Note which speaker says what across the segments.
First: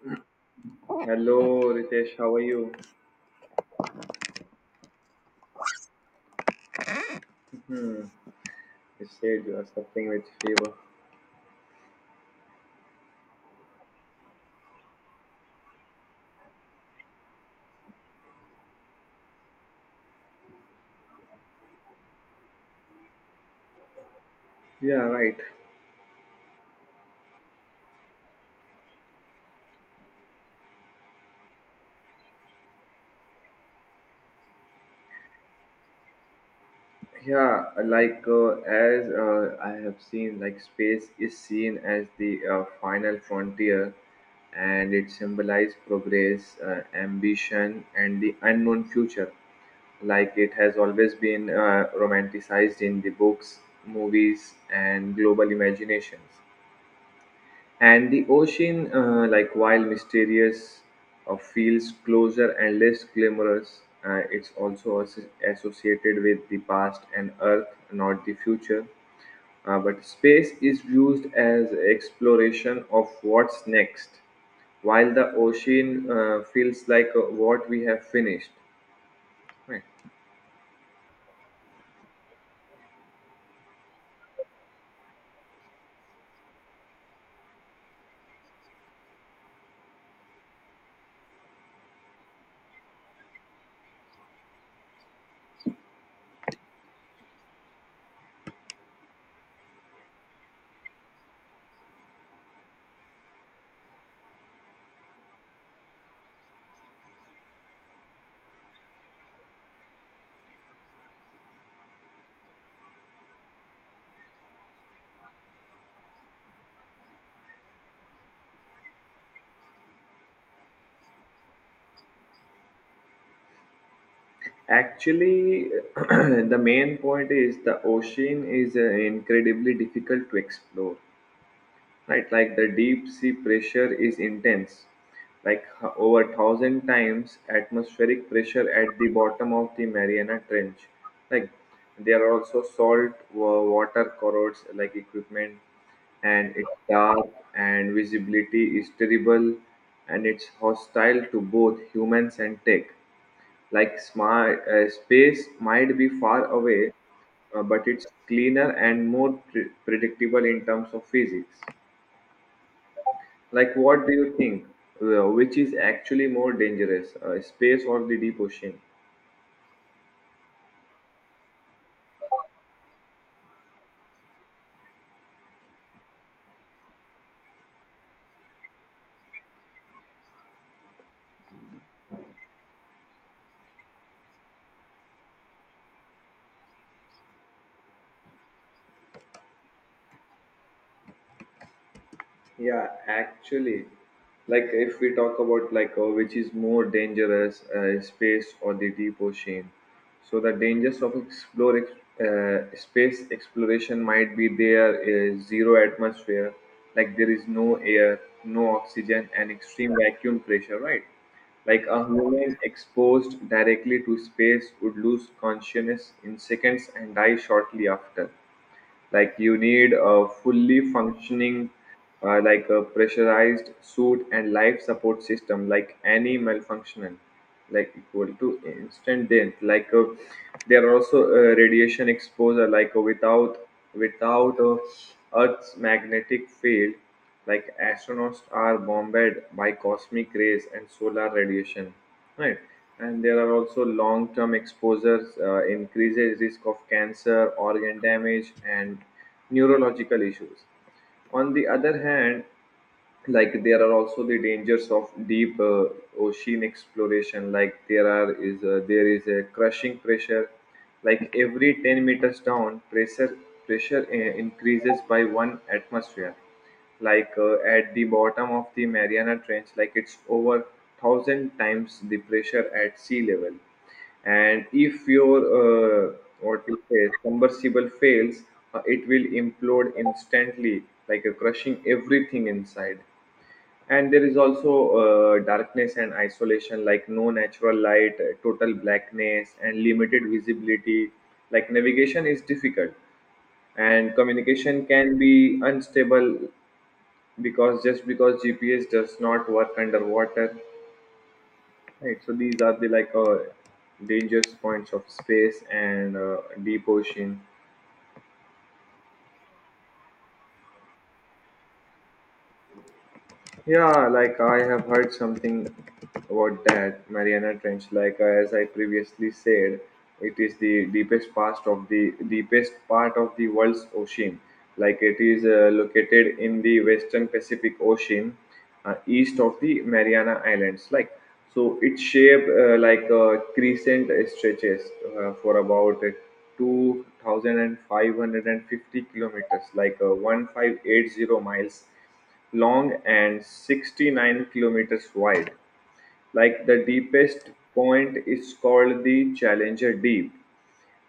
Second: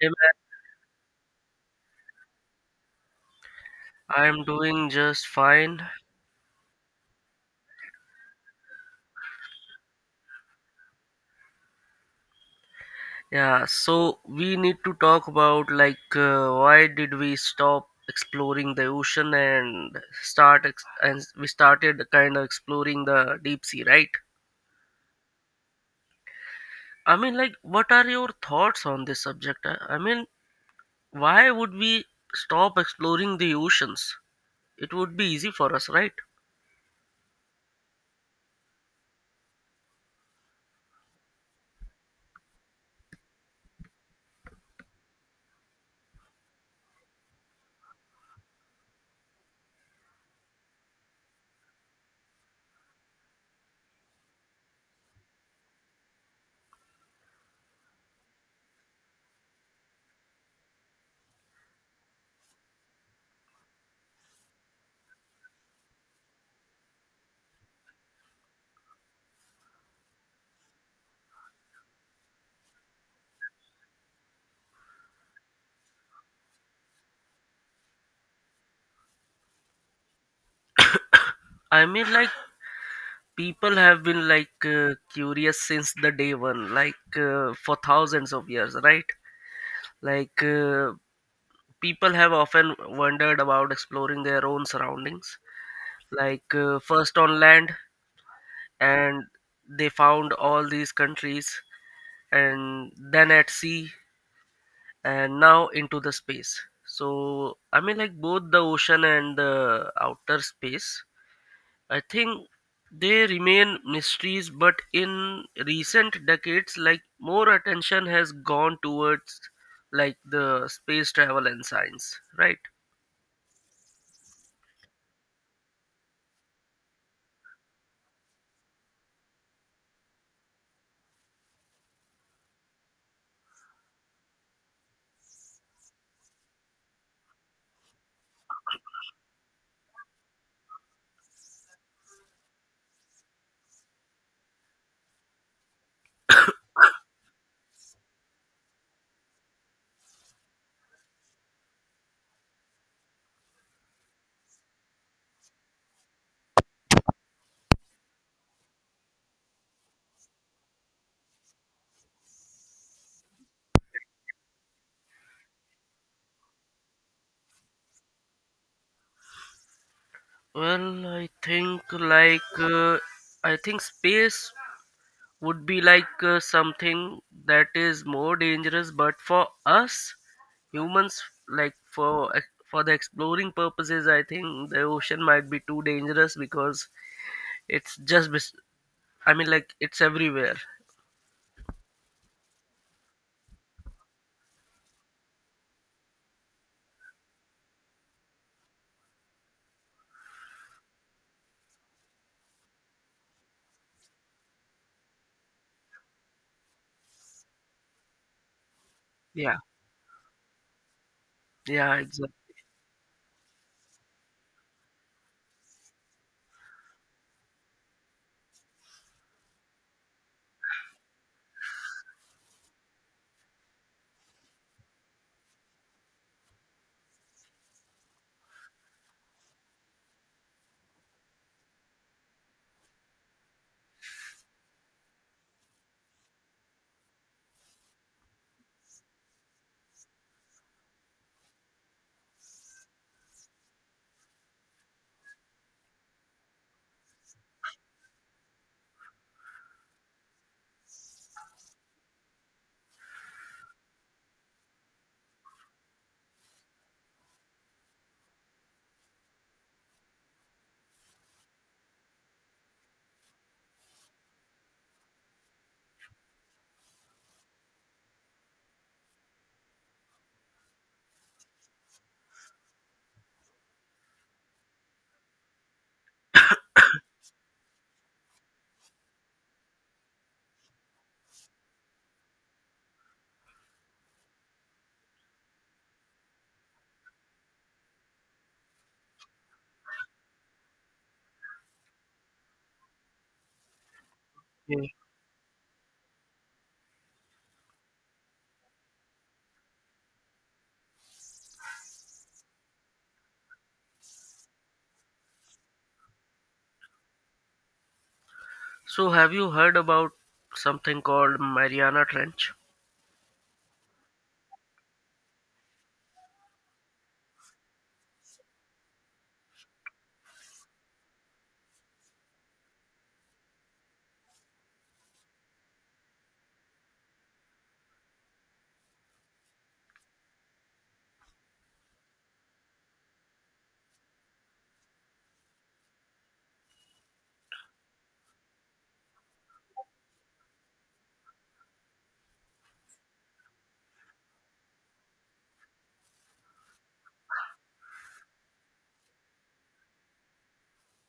Speaker 1: Hey man,
Speaker 2: Hello, Ritesh. How are you?
Speaker 1: I'm doing just fine.
Speaker 2: Hmm. You said you are suffering with fever.
Speaker 1: Yeah, so we need to talk about why did we stop exploring the ocean and we started kind of exploring the deep sea, right?
Speaker 2: Yeah, right.
Speaker 1: I mean, like, what are your thoughts on this subject? I mean, why would we stop exploring the oceans? It would be easy for us, right?
Speaker 2: Yeah, like as I have seen, like space is seen as the final frontier, and it symbolizes progress, ambition, and the unknown future. Like it has always been romanticized in the books, movies, and global imaginations. And the ocean like while mysterious, feels closer and less glamorous. It's also associated with the past and earth, not the future. But space is used as exploration of what's next, while the ocean feels like what we have finished. Right.
Speaker 1: I mean, like, people have been curious since the day one, for thousands of years, right? Like uh, People have often wondered about exploring their own surroundings. First on land, and they found all these countries, and then at sea, and now into the space. So I mean, like both the ocean and the outer space. I think they remain mysteries, but in recent decades, like more attention has gone towards like the space travel and science, right?
Speaker 2: Actually, the main point is the ocean is incredibly difficult to explore. Right, like the deep sea pressure is intense, like over 1000 times atmospheric pressure at the bottom of the Mariana Trench. Like there are also water corrodes like equipment, and it's dark, and visibility is terrible, and it's hostile to both humans and tech. Like smart, space might be far away, but it's cleaner and more predictable in terms of physics. Like, what do you think? Which is actually more dangerous, space or the deep ocean?
Speaker 1: Well, I think I think space would be something that is more dangerous, but for us humans, like for the exploring purposes, I think the ocean might be too dangerous because it's just bes- I mean like it's everywhere.
Speaker 2: Yeah, actually, like if we talk about like which is more dangerous, space or the deep ocean. So the dangers of space exploration might be there is zero atmosphere, like there is no air, no oxygen, and
Speaker 1: Yeah,
Speaker 2: extreme vacuum pressure, right? Like
Speaker 1: yeah,
Speaker 2: a
Speaker 1: exactly.
Speaker 2: human exposed directly to space would lose consciousness in seconds and die shortly after. Like you need a fully functioning, like a pressurized suit and life support system. Like any malfunction like equal to instant death. Like there are also radiation exposure. Like without earth's magnetic field, like astronauts are bombarded by cosmic rays and solar radiation. Right. And there are also long term exposures, increases risk of cancer, organ damage, and neurological issues. On the other hand, like there are also the dangers of deep ocean exploration. Like there is a crushing pressure. Like every 10 meters down pressure increases by one atmosphere. Like at the bottom of the Mariana Trench, like it's over thousand times the pressure at sea level. And if your uh, what you say submersible fails, it will implode instantly, like crushing everything inside. And there is also darkness and isolation, like no natural light, total blackness, and limited visibility. Like navigation is difficult and communication can be unstable, because just because GPS does not work underwater, right? So these are the like dangerous points of space and deep ocean.
Speaker 1: So have you heard about something called Mariana Trench?
Speaker 2: Yeah, like I have heard something about that Mariana Trench. Like as I previously said, it is the deepest part of the world's ocean. Like it is located in the Western Pacific Ocean, east of the Mariana Islands. Like so, its shape like a crescent stretches for about 2,550 kilometers, like one thousand five eight zero miles long and 69 kilometers wide. Like the deepest point is called the Challenger Deep,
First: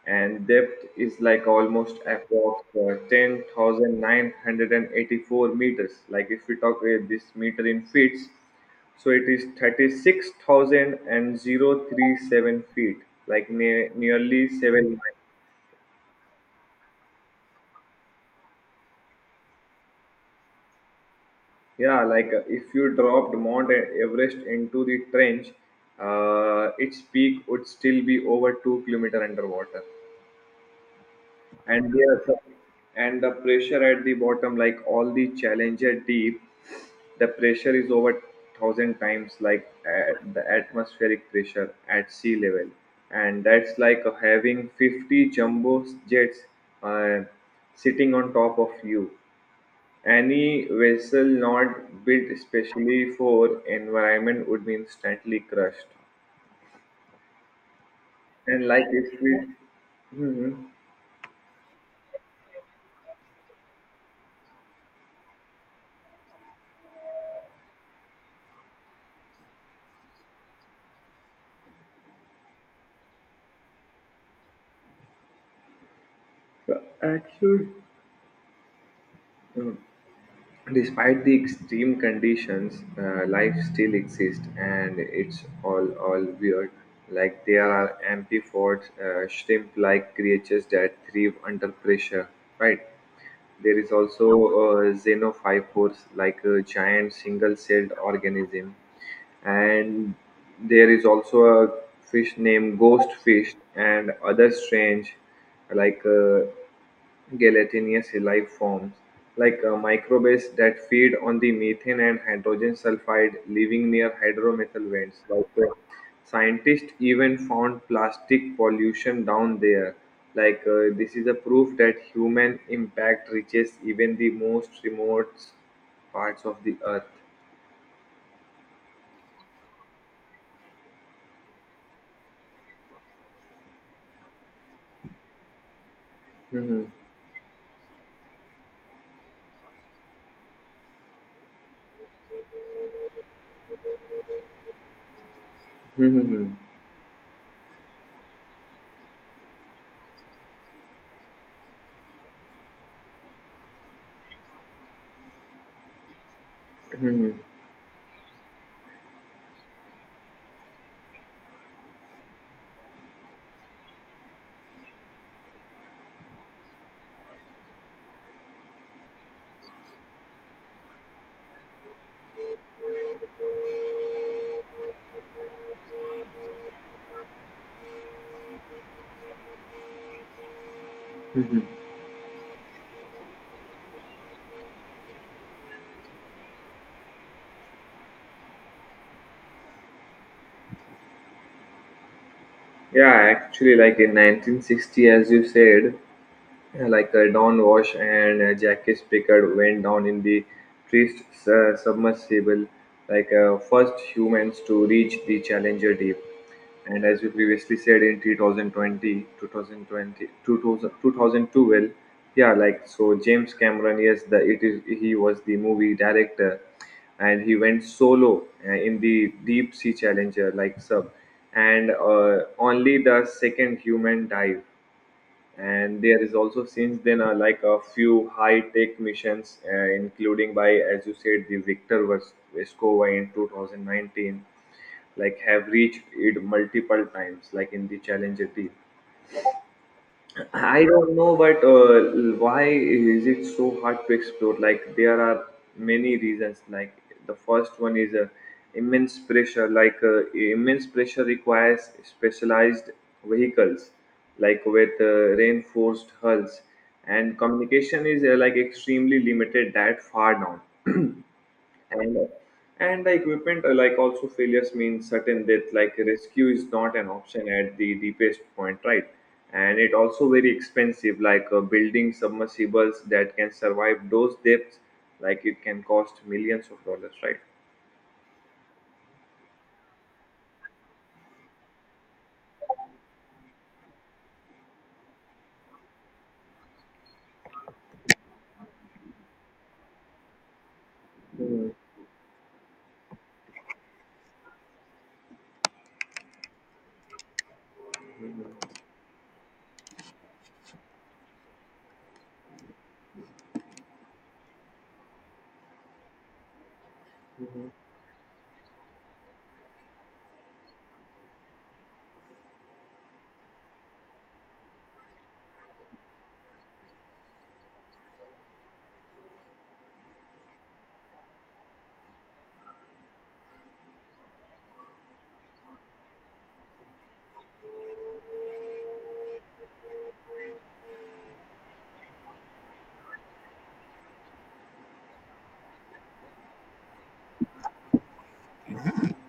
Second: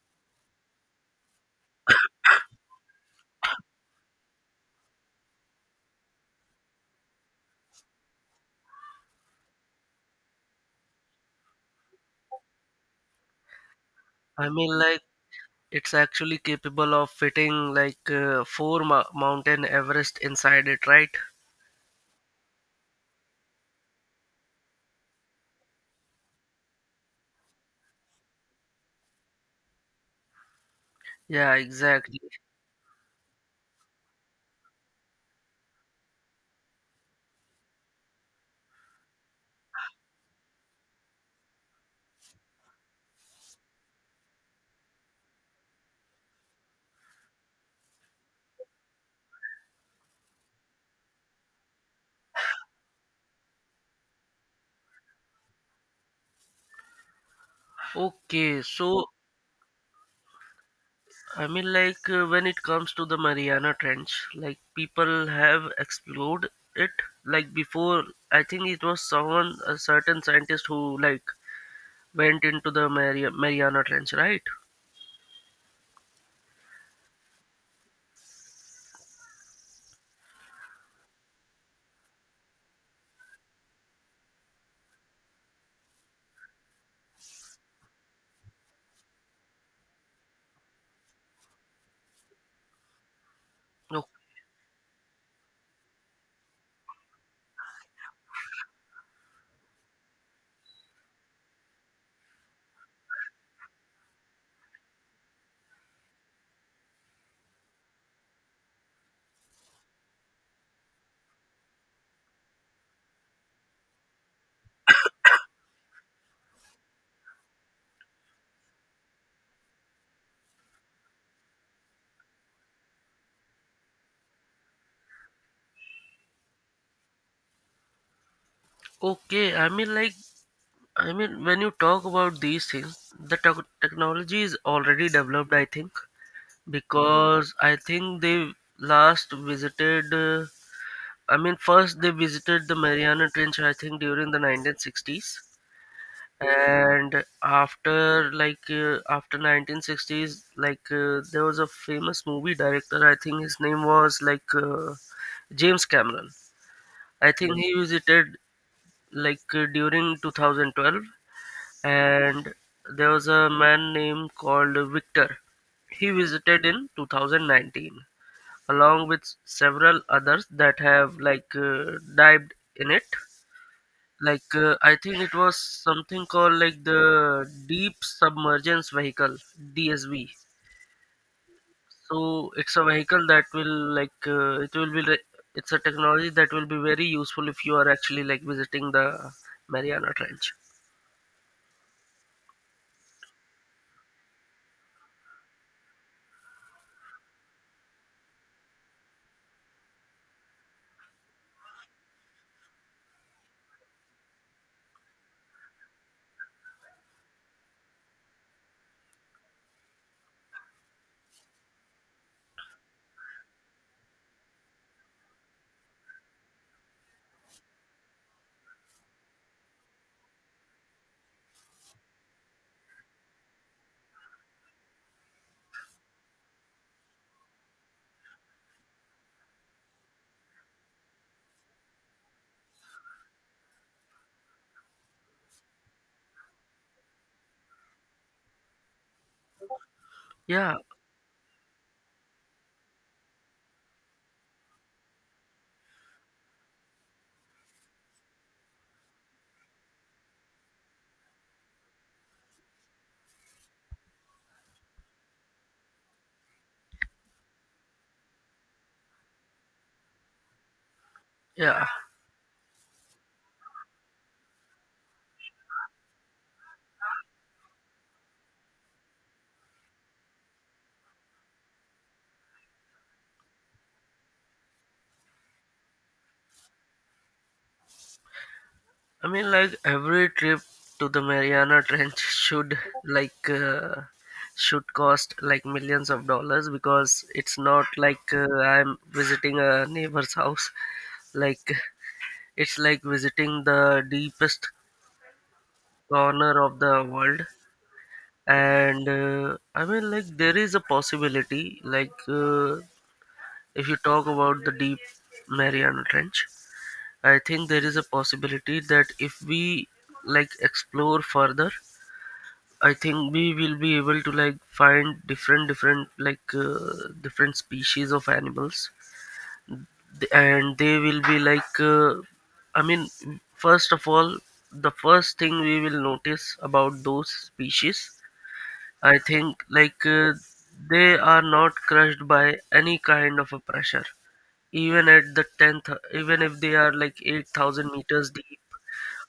Speaker 2: and depth is like almost approx, 10,984 meters. Like if we talk this meter in feet, so it is thirty-six thousand and zero three seven feet, like
Speaker 1: I
Speaker 2: nearly
Speaker 1: mean
Speaker 2: 7.
Speaker 1: like it's actually capable of fitting four mo mountain Everest inside it, right?
Speaker 2: Yeah, like if you dropped Everest into the trench, its peak would still be over 2 kilometer underwater,
Speaker 1: Yeah,
Speaker 2: and
Speaker 1: exactly.
Speaker 2: there, and the pressure at the bottom, like all the Challenger deep, the pressure is over thousand times like at the atmospheric pressure at sea level, and that's like having 50 jumbo jets uh, sitting on top of you. Any vessel not built specially for environment would be instantly crushed.
Speaker 1: Okay,
Speaker 2: And like
Speaker 1: so
Speaker 2: if we, Mhm.
Speaker 1: I mean, when it comes to the Mariana Trench, like people have explored it. Like before, I think it was someone, a certain scientist who like went into the Mariana Trench, right?
Speaker 2: the action, Despite the extreme conditions, life still exists, and it's all weird. Like there are amphipods, shrimp-like creatures that thrive under pressure, right? There is
Speaker 1: O-
Speaker 2: also xenophyophores, like a giant single-celled organism, and there is also a fish named ghost fish and other strange, like. Gelatinous life forms, like microbes that feed on the methane and hydrogen sulfide living near hydromethyl vents. Like, scientists even found plastic pollution down there. Like this is a proof that human impact reaches even the most remote parts of the earth.
Speaker 1: Okay, I mean, when you talk about these things, the technology is already developed, I think.
Speaker 2: Mhm.
Speaker 1: Because I think they last visited, I mean, first they visited the Mariana Trench, I think, during the 1960s.
Speaker 2: Mhm. Mhm.
Speaker 1: And after, like, after 1960s, like, there was a famous movie director, I think his name was, like, James Cameron. I
Speaker 2: Mhm.
Speaker 1: think he visited, like, during 2012. And there was a man named called Victor. He visited in 2019 along with several others that have dived in it. I think it was something called like the deep submergence vehicle, DSV.
Speaker 2: Mhm.
Speaker 1: So it's a vehicle that will it's a technology that will be very useful if you are actually like visiting the Mariana Trench.
Speaker 2: Yeah, actually, like in 1960, as you said, Don Wash and Jackie Spicard went down in the first submersible, like first humans to reach the Challenger Deep. And as we previously said, in 2020, yeah, like so James Cameron, yes, the it is he was the movie director, and he went solo in the Deep Sea Challenger, like sub, and only the second human dive. And there is also since then, like a few high tech missions, including, by as you said, the Victor Vescova in 2019, like have reached it multiple times like in the challenger team.
Speaker 1: Yeah,
Speaker 2: I don't know, but why is it so hard to explore? Like there are many reasons. Like the first one is immense pressure. Like immense pressure requires specialized vehicles, like with reinforced hulls, and communication is like extremely limited that far down.
Speaker 1: yeah.
Speaker 2: And and the equipment, like also failures mean certain death. Like rescue is not an option at the deepest point, right? And it also very expensive, like building submersibles that can survive those depths, like it can cost millions of dollars, right?
Speaker 1: I mean, like every trip to the Mariana Trench should like uh, should cost like millions of dollars because it's not I'm visiting a neighbor's house. Like it's like visiting the deepest corner of the world. And I mean, like there is a possibility. If you talk about the deep Mariana Trench, I think there is a possibility that if we like explore further, I think we will be able to like find different species of animals. And they will be I mean, first of all, the first thing we will notice about those species, I think they are not crushed by any kind of a pressure, even at the 10th, even if they are like 8,000 meters deep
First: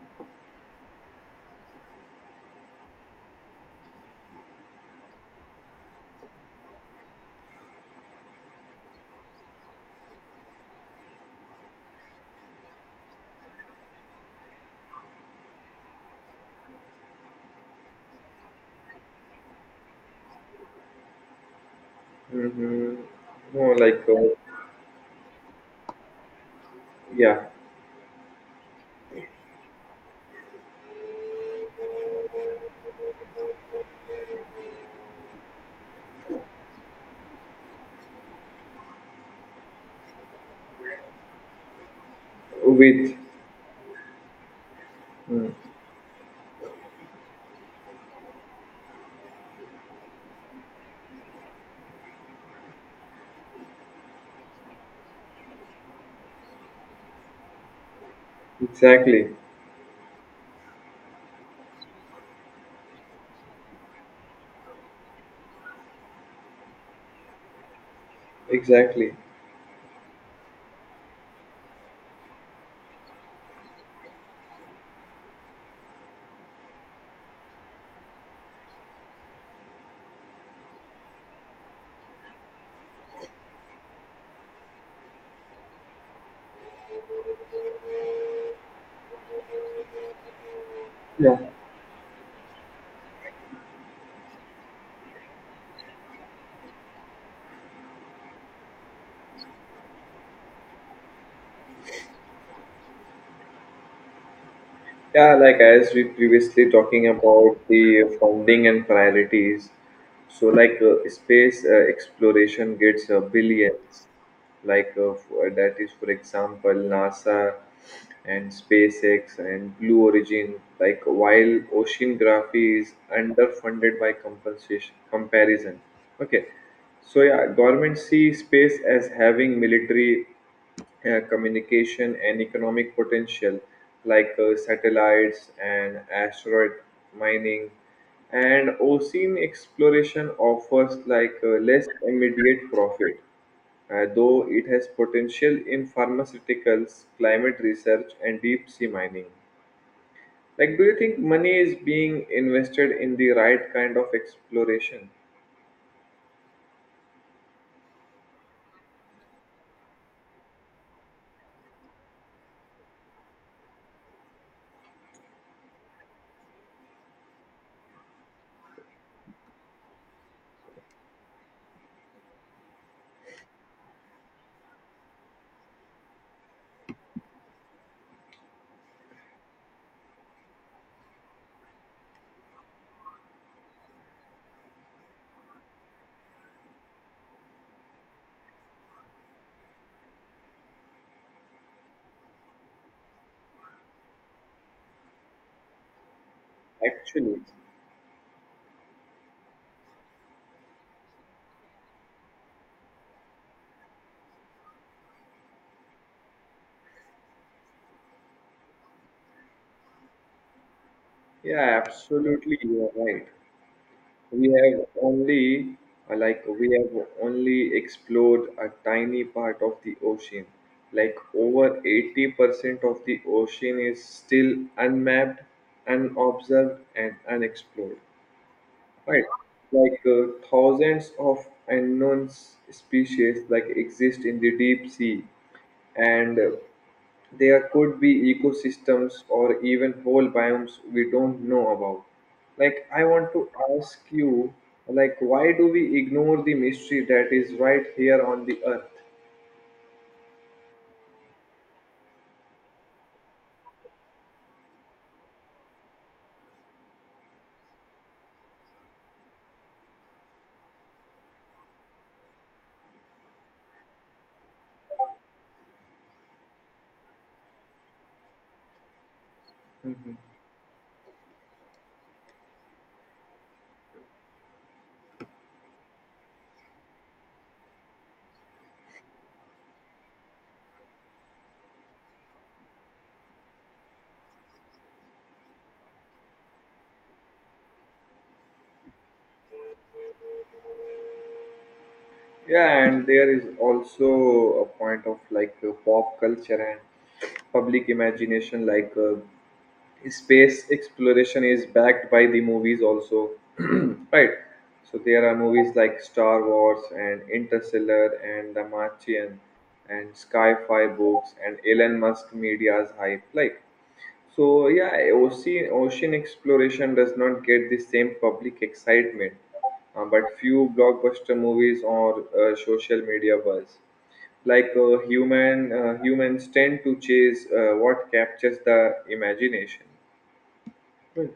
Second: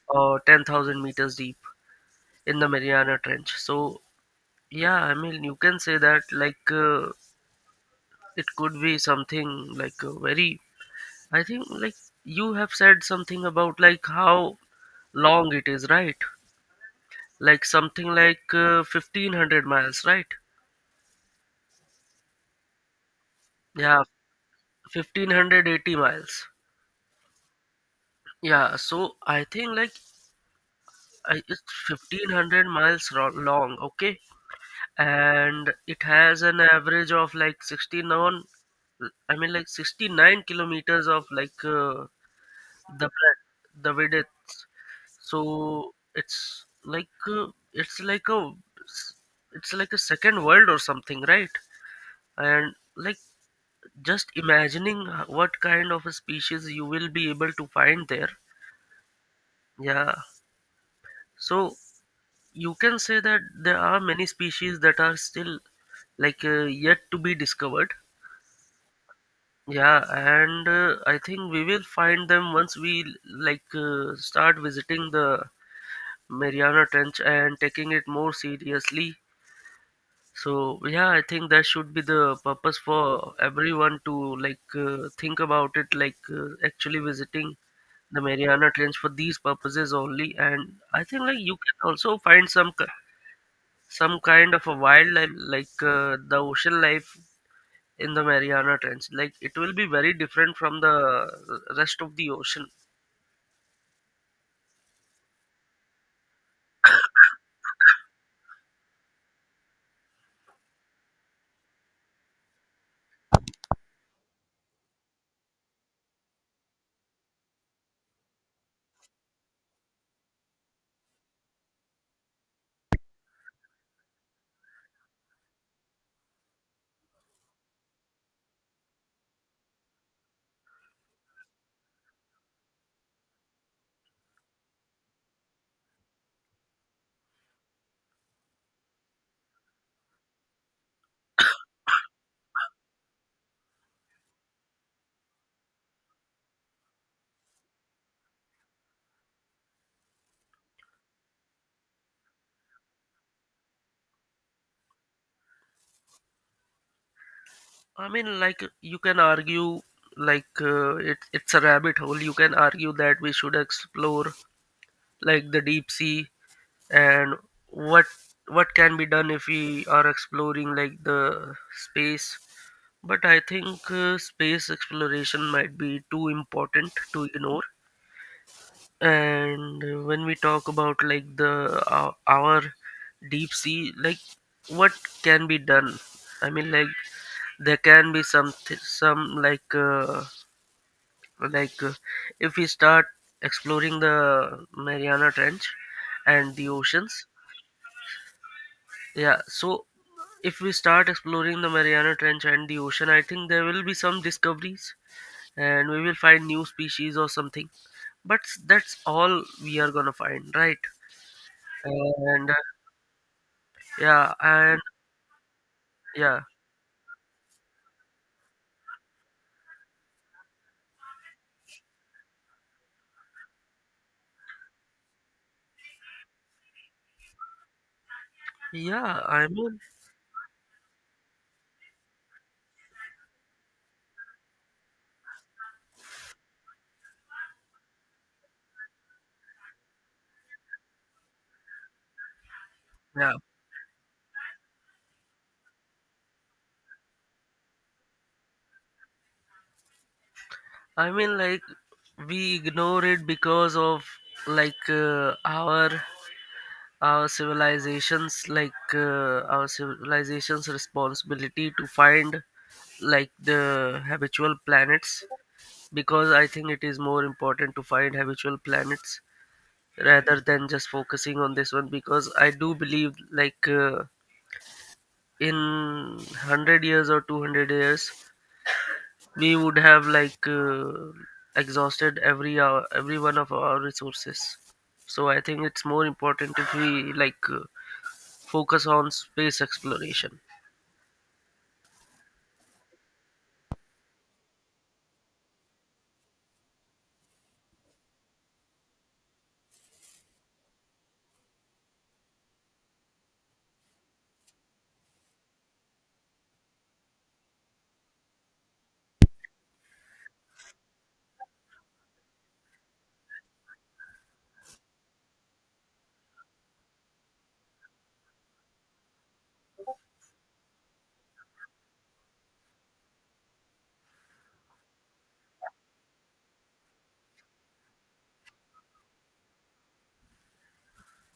Speaker 1: or 10,000 meters deep in the Mariana Trench. So yeah, I mean, you can say that it could be something like very. I think like you have said something about like how long it is, right? Like something 1500 miles, right?
Speaker 2: Mm-hmm. no
Speaker 1: Yeah,
Speaker 2: like
Speaker 1: 1580 miles.
Speaker 2: Yeah.
Speaker 1: Yeah, so I think like it's 1500 miles long, okay? And it has an average of like 69, I mean, like 69 kilometers of the
Speaker 2: With.
Speaker 1: bread the vedets.
Speaker 2: Mm.
Speaker 1: So uh, it's like a, it's like a second world or something, right? And like, just imagining what kind of a species you will be able to find there.
Speaker 2: Exactly.
Speaker 1: Yeah, so you can say that there are many species that are still yet to be discovered.
Speaker 2: Exactly.
Speaker 1: Yeah, and I think we will find them once we start visiting the Mariana Trench and taking it more seriously. So yeah, I think that should be the purpose for everyone to think about it, actually visiting the Mariana Trench for these purposes only. And I think
Speaker 2: Yeah.
Speaker 1: like you can also find some kind of a wildlife, the ocean life in the Mariana Trench. Like it will be very different from the rest of the ocean.
Speaker 2: Yeah, like as we previously talking about the founding and priorities. So like space exploration gets billions, like that is, for example, NASA and SpaceX and Blue Origin, like while oceanography is underfunded by compensation comparison. Okay. So yeah, government see space as having military, communication and economic potential, like satellites and asteroid mining. And ocean exploration offers like less immediate profit, though it has potential in pharmaceuticals, climate research, and deep sea mining. Like, do you think money is being invested in the right kind of exploration?
Speaker 1: I mean, like you can argue, it's a rabbit hole. You can argue that we should explore like the deep sea and what what can be done if we are exploring like the space. But I think space exploration might be too important to ignore. And when we talk about like our deep sea, like what can be done? I mean, like there can be some th- some like. Like if we start exploring the Mariana Trench and the oceans,
Speaker 2: Actually,
Speaker 1: yeah, so if we start exploring the Mariana Trench and the ocean, I think there will be some discoveries and we will find new species or something. That's all we are gonna find, right?
Speaker 2: yeah,
Speaker 1: And
Speaker 2: absolutely, you are right.
Speaker 1: yeah.
Speaker 2: We
Speaker 1: And
Speaker 2: have only,
Speaker 1: yeah,
Speaker 2: we have only explored a tiny part of the ocean. Like, over 80% of the ocean is still unmapped, unobserved, and unexplored.
Speaker 1: yeah,
Speaker 2: Right.
Speaker 1: I mean,
Speaker 2: Like thousands of unknown species like exist in the deep sea, and there could be ecosystems or even whole biomes we don't know about. Like I
Speaker 1: yeah,
Speaker 2: want to ask you, like why do we ignore the mystery that is right here on the earth?
Speaker 1: I mean, like we ignore it because of like uh, our our civilizations like our civilization's responsibility to find like the habitual planets, because I think it is more important to find habitual planets
Speaker 2: Mhm.
Speaker 1: rather than just focusing on this one, because I do believe in 100 years or 200 years we would have exhausted every hour, every one of our resources. So I think it's more important if we focus on space exploration.
Speaker 2: Yeah, and there is also a point of like pop culture and public imagination. Like space exploration is backed by the movies also, right? So there are movies like Star Wars and Interstellar and The Martian, and sci-fi books and Elon Musk media's hype. Like so yeah, ocean exploration does not get the same public excitement, but few blockbuster movies or social media buzz. Like humans tend to chase what captures the imagination. Right.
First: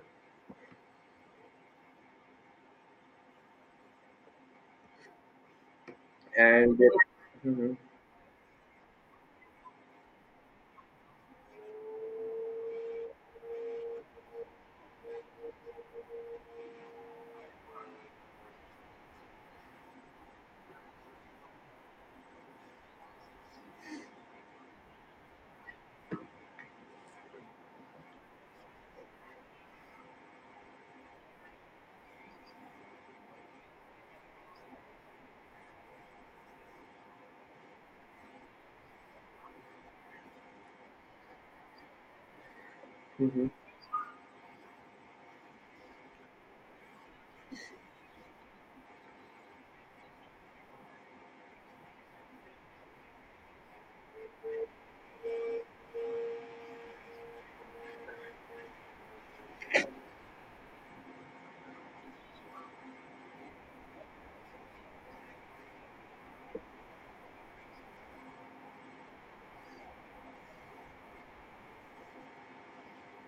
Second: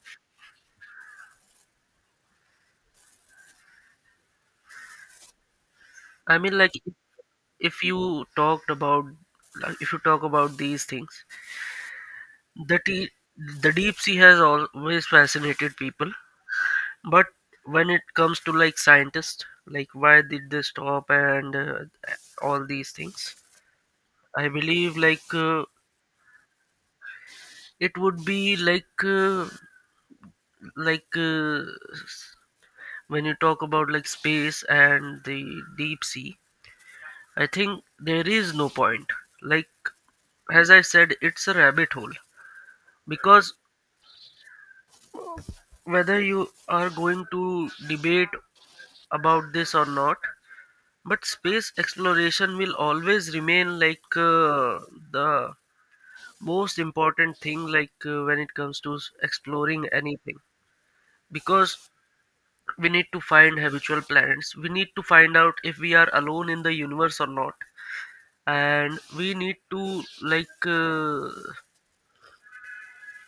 Speaker 1: I mean, like
Speaker 2: And.
Speaker 1: if
Speaker 2: Mhm.
Speaker 1: if you talked about, like, if you talk about these things, the tea, the deep sea has always fascinated people. But when it comes to like scientists, like why did they stop and all these things, I believe it would be like uh, s- when you talk about like space and the deep sea. I think there is no point. Like, as I said, it's a rabbit hole,
Speaker 2: Hmm.
Speaker 1: because whether you are going to debate about this or not, but space exploration will always remain the most important thing, when it comes to exploring anything, because we need to find habitual planets, we need to find out if we are alone in the universe or not, and we need to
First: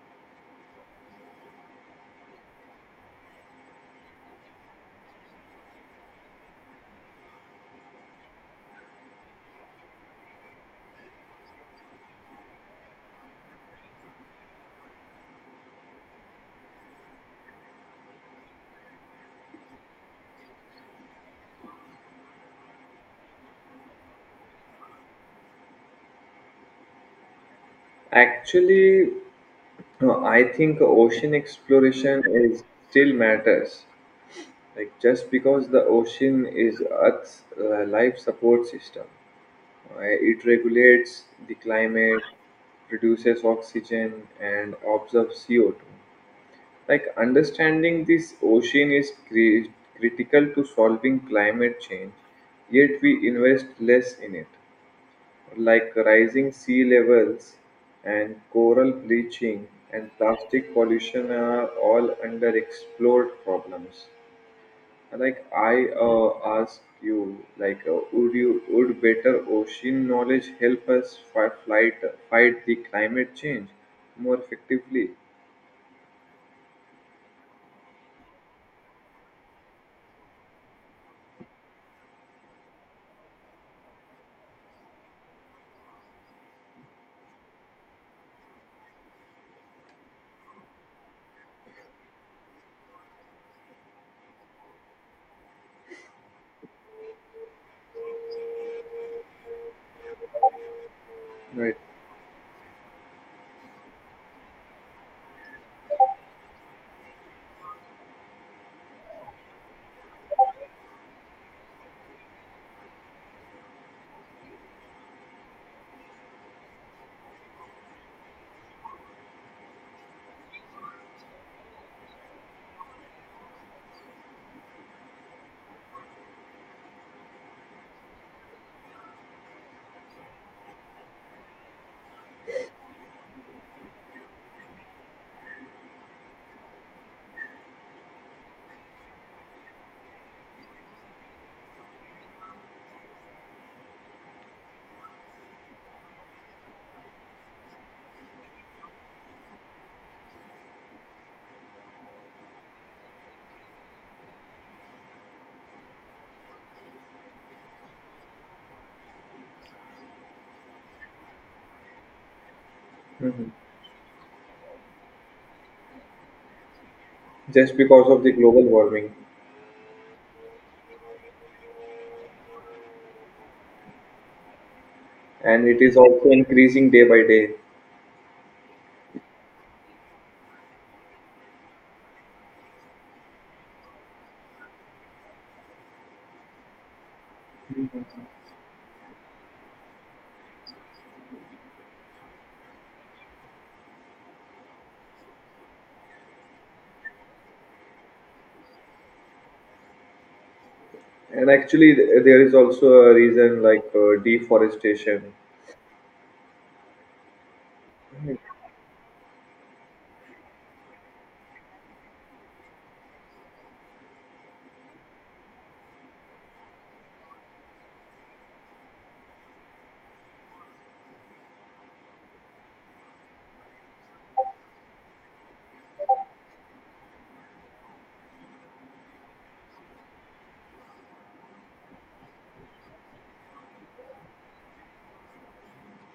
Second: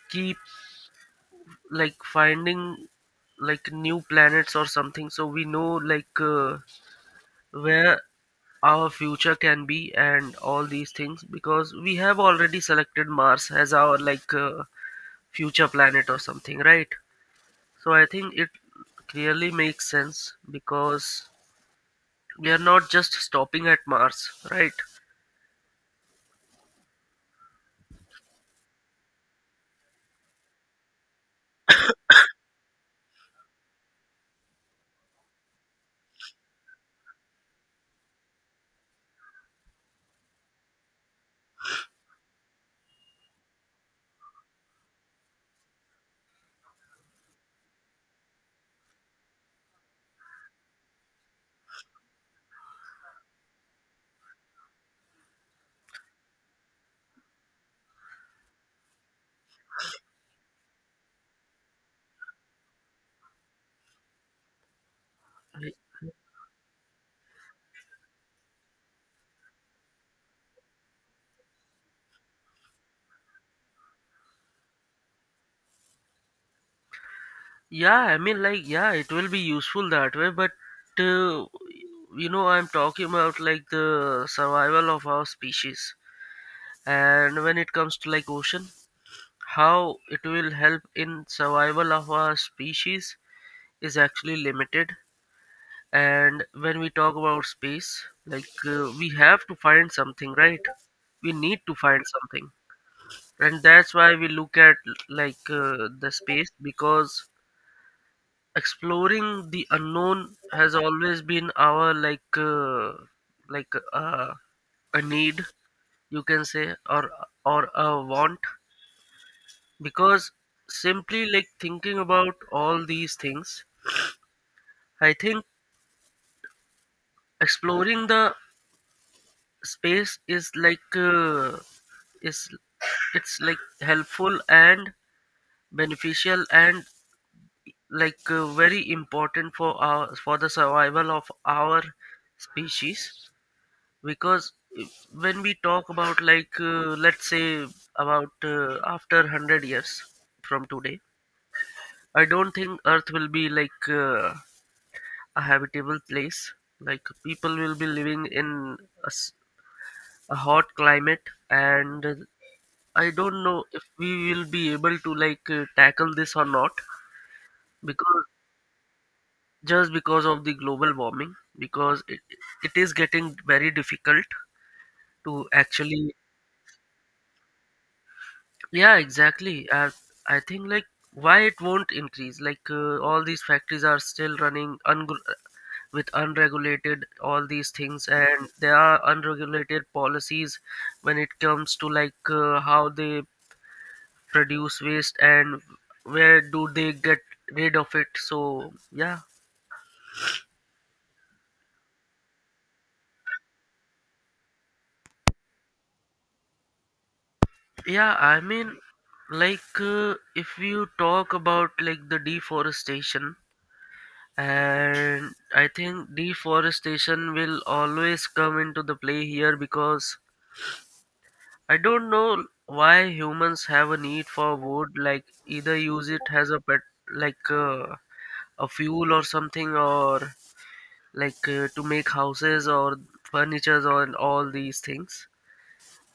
Speaker 1: keep like finding like new planets or something, so we know where our future can be, and all these things, because we have already selected Mars as our future planet or something, right? So I think it clearly makes sense, because we are not just stopping at Mars, right?
Speaker 2: Actually, I think ocean exploration is still matters. Like just because the ocean is Earth's life support system. It regulates the climate, produces oxygen, and absorbs CO2. Like understanding this ocean is critical to solving climate change, yet we invest less in it. Like rising sea levels and coral bleaching and plastic pollution are all underexplored problems. Like I, ask you, like would better ocean knowledge help us fight the climate change more effectively?
Speaker 1: Yeah, I mean, like, yeah, it will be useful that way, but uh, you know, I'm talking about like the survival of our species. And when it comes to like ocean, how it will help in survival of our species is actually limited. And when we talk about space, we have to find something, right? We need to
Speaker 2: Right.
Speaker 1: find something, and that's why we look at the space, because exploring the unknown has always been our like uh, a need, you can say, or a want, because simply like thinking about all these things, I think exploring the space is is it's like helpful and beneficial and very important for our for the survival of our species. Because when we talk about let's say about after 100 years from today, I don't think earth will be a habitable place. Like people will be living in a, s- a hot climate, and I don't
Speaker 2: Mhm.
Speaker 1: know if we will be able to tackle this or not,
Speaker 2: Just because of
Speaker 1: because
Speaker 2: the global warming,
Speaker 1: just because of the global warming, because it is getting very difficult to
Speaker 2: and it is
Speaker 1: actually.
Speaker 2: also increasing day by day.
Speaker 1: Yeah, exactly. I think like why it won't increase? All these factories are still with unregulated all these things, and there are unregulated policies when it comes to how they produce waste and where do they get rid of it. So yeah,
Speaker 2: And actually, there is also a reason like deforestation.
Speaker 1: yeah.
Speaker 2: Mhm.
Speaker 1: I mean, if you talk about like the deforestation. And I think deforestation will always come into the play here, because I don't know why humans have a need for wood. Like either use it as a pet, like uh, a fuel or something, or to make houses or furnitures or all these things.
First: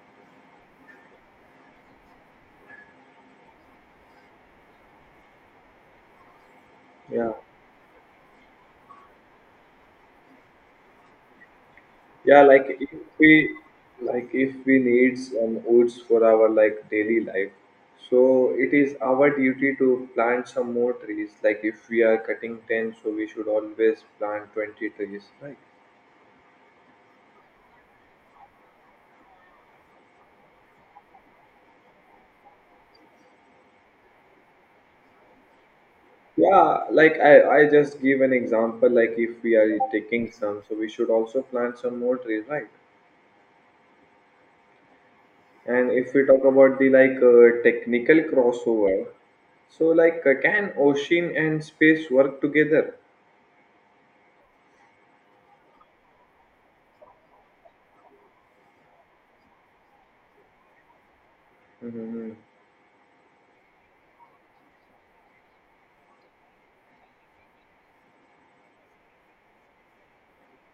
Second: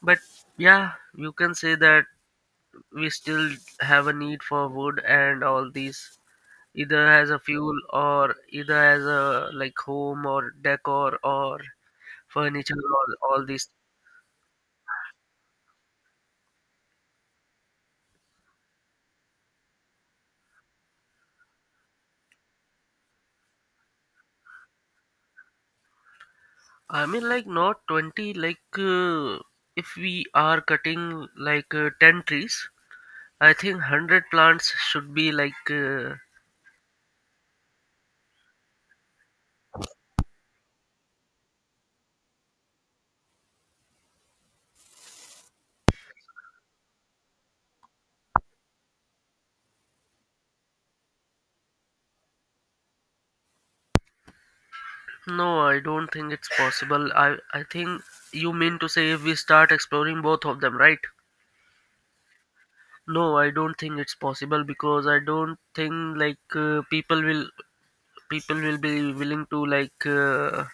Speaker 1: But yeah, you can say that we still have a need for wood and all these, either as
Speaker 2: Yeah.
Speaker 1: a fuel or either as a like home or decor or
Speaker 2: Yeah, like
Speaker 1: furniture
Speaker 2: if
Speaker 1: or
Speaker 2: we,
Speaker 1: all these
Speaker 2: like if we needs woods for our like daily life, so it is our duty to plant some more trees. Like if we are cutting 10, so we should always plant 20 trees, right?
Speaker 1: i mean like not 20, if we are cutting 10 trees, I think 100 plants should be
Speaker 2: Yeah, like I just give an example: like if we are taking some, so we should also plant some more trees, right? And if we talk about the like technical crossover, so like can ocean and space work together?
Speaker 1: no, I don't think it's possible. I think you mean to say if we start exploring both of them, right?
Speaker 2: Mhm.
Speaker 1: No, I don't think it's possible, because I don't think people will, people will be willing to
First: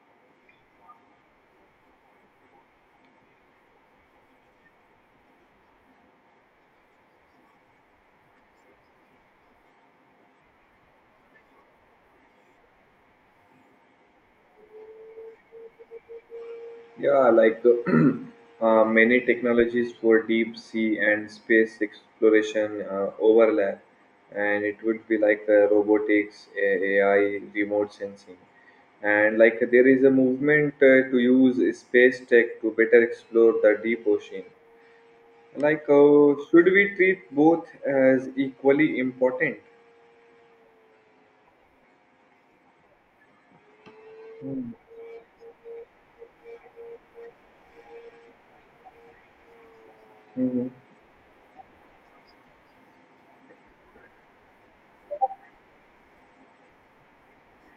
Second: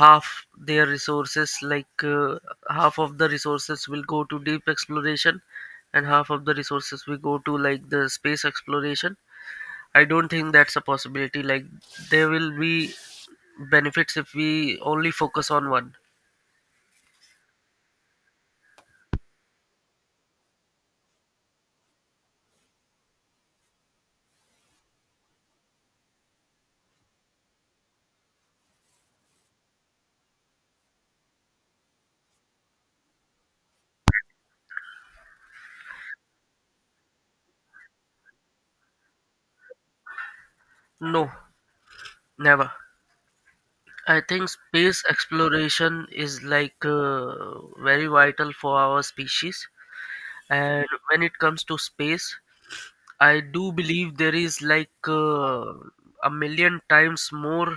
Speaker 1: half their resources, half of the resources will go to deep exploration and half of the resources will go to like the space exploration. I don't think that's a possibility. Like, there will be benefits if we only focus on one.
Speaker 2: Yeah, like many technologies for deep sea and space exploration overlap, and it would be like robotics, AI, remote sensing. And like there is a movement to use space tech to better explore the deep ocean. Like, should we treat both as equally important?
Speaker 1: No, never. I think space exploration is very vital for our species.
Speaker 2: Mm-hmm.
Speaker 1: And when it comes to space, I do believe there is a million times more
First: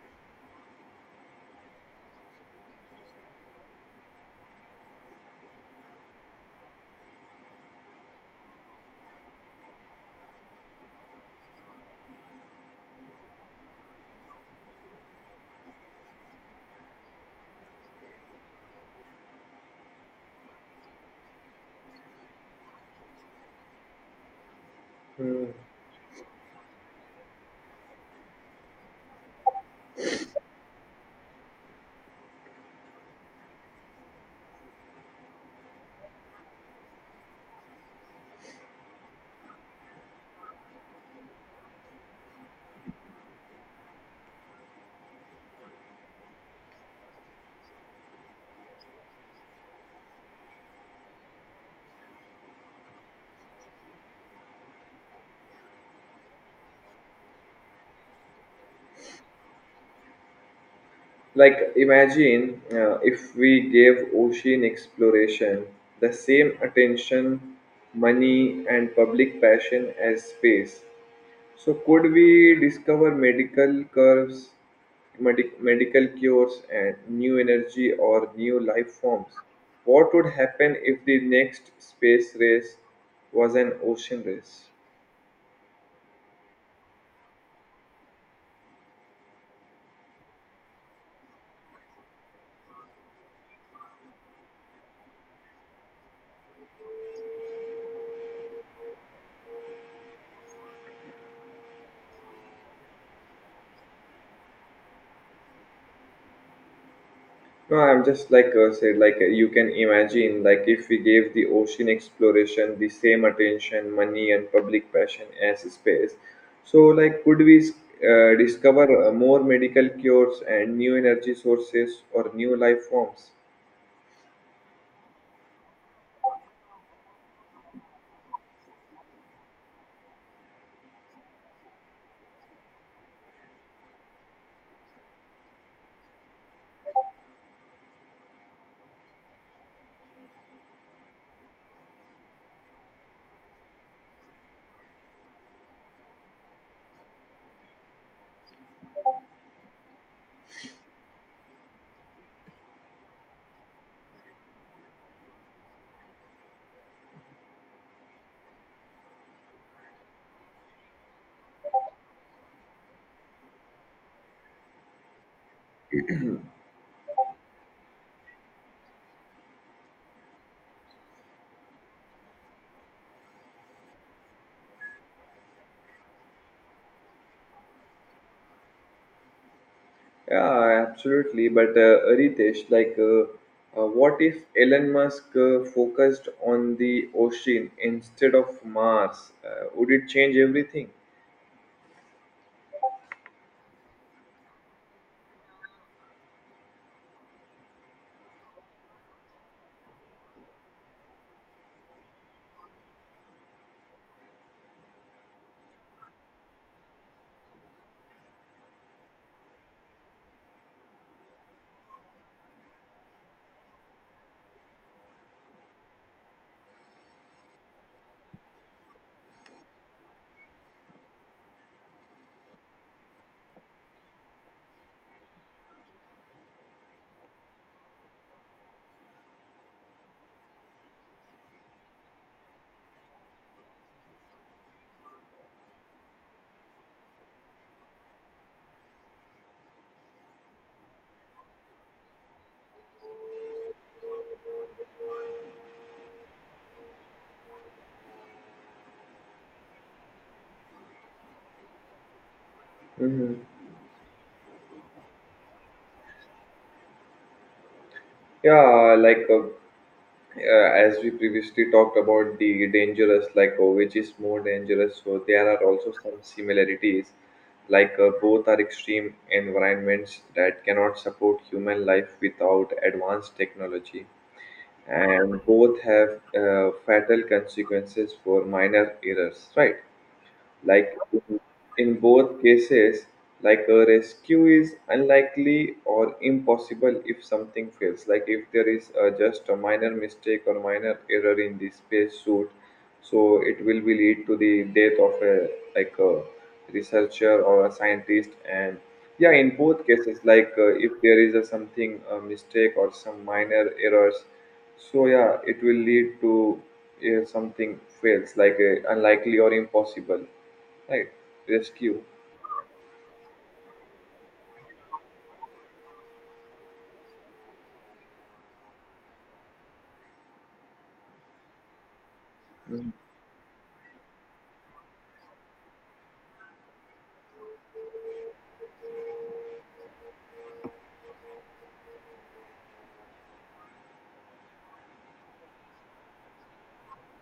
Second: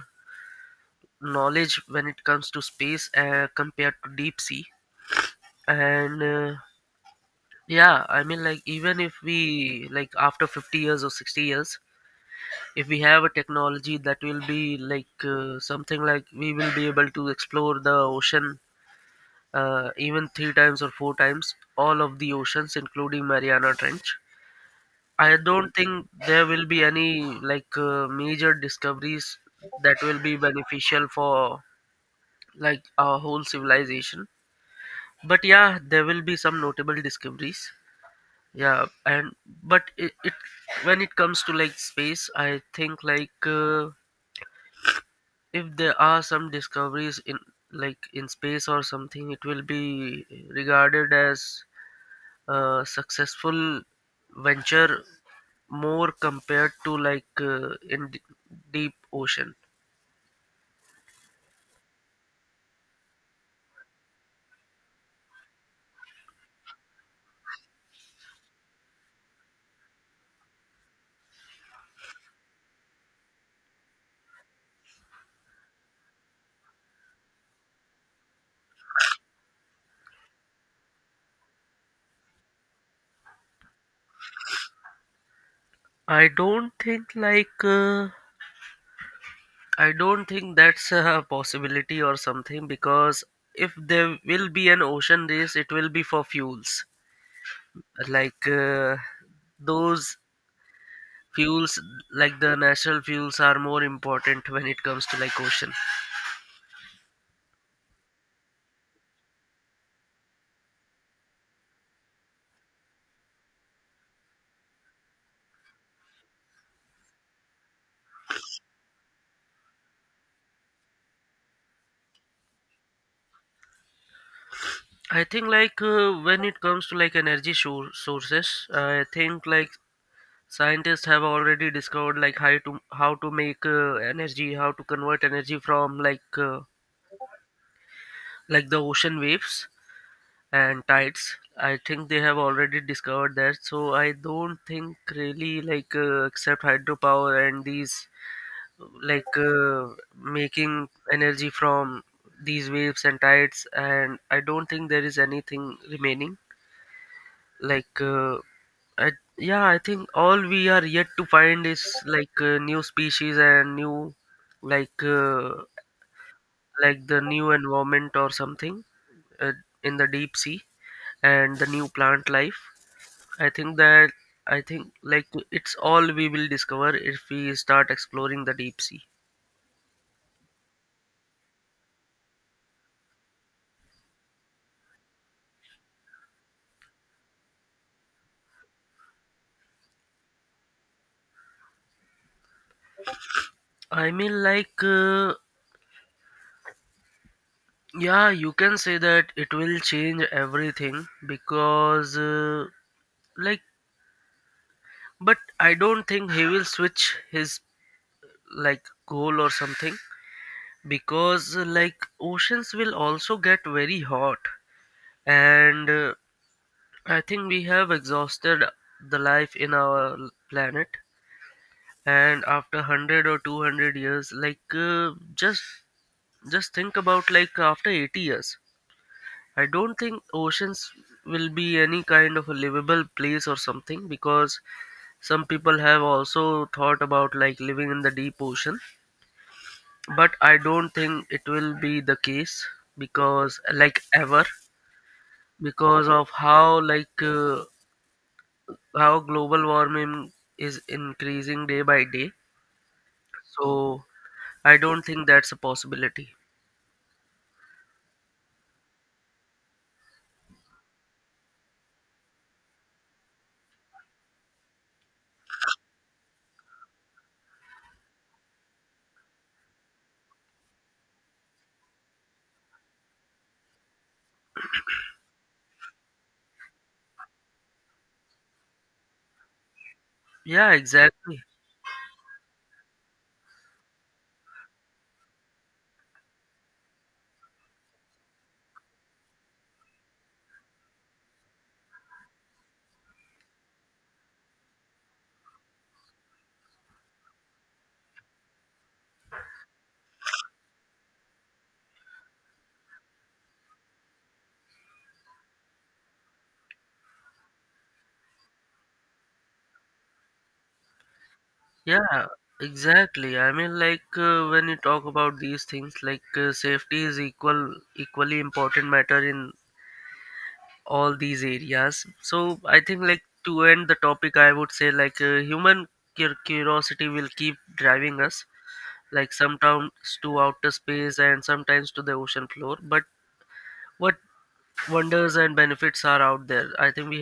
Speaker 1: knowledge when it comes to space, compared to deep sea. And yeah, I mean, like, even if we like after 50 years or 60 years, if we have a technology that will be something like we will be able to explore the ocean, even three times or four times all of the oceans, including Mariana Trench, I don't think there will be any major discoveries that will be beneficial for like our whole civilization. But yeah, there will be some notable discoveries. Yeah. And but it when it comes to like space, I think if there are some discoveries in like in space or something, it will be regarded as a successful venture more compared to like deep ocean.
Speaker 2: Like, imagine if we gave ocean exploration the same attention, money, and public passion as space. So, could we discover medical curves, medical cures, and new energy or new life forms? What would happen if the next space race was an ocean race?
Speaker 1: I don't think I don't think that's a possibility or something, because if there will be an ocean race, it will be for fuels. Like uh, those fuels, like the natural fuels, are more important when it comes to like ocean.
Speaker 2: No, I'm just like said, like you can imagine, like if we gave the ocean exploration the same attention, money, and public passion as space, so like could we, discover more medical cures and new energy sources or new life forms?
Speaker 1: I think when it comes to like energy sources, I think like scientists have already discovered like how to make energy, how to convert energy from like the ocean waves and tides. I think they have already discovered that, so I don't think really except hydropower and these, like uh, making energy from these waves and tides, and I don't think there is anything remaining, like uh, I, yeah, I think all we are yet to find is new species and new, like uh, like the new environment or something, uh, in the deep sea and the new plant life. I think that, I think like it's all we will discover if we start exploring the deep sea.
Speaker 2: Yeah, absolutely. But Ritesh, like, what if Elon Musk focused on the ocean instead of Mars? Would it change everything?
Speaker 1: I mean, yeah, you can say that it will change everything because, like, but I don't think he will switch his like goal or something, because, like, oceans will also get very hot, and I think we have exhausted the life in our planet. And after 100 or 200 years, just think about like after 80 years, I don't think oceans will be any kind of a livable place or something, because some people have also thought about like living in the deep ocean, but I don't think it will be the case, because like ever, because of how how global warming is increasing day by day.
Speaker 2: Hmm.
Speaker 1: So I don't think that's a possibility.
Speaker 2: Yeah, like. Uh, as we previously talked about the dangerous, like which is more dangerous, so there are also some similarities, like both are extreme environments that cannot support human life without advanced technology, and both have fatal consequences for minor errors, right?
Speaker 1: Yeah,
Speaker 2: Like
Speaker 1: exactly.
Speaker 2: in both cases, like a rescue is unlikely or impossible if something fails. Like if there is just a minor mistake or minor error in the space suit, so it will be lead to the death of a, like a researcher or a scientist. And yeah, in both cases, like if there is a, something a mistake or some minor errors, so yeah, it will lead to something fails like unlikely or impossible, right, rescue.
Speaker 1: Yeah, exactly. I mean, when you talk about these things, safety is equally important matter in all these areas. So I think like to end the topic, I would say human curiosity will keep driving us, like sometimes to outer space and sometimes to the ocean floor. But what wonders and benefits are out there? I think we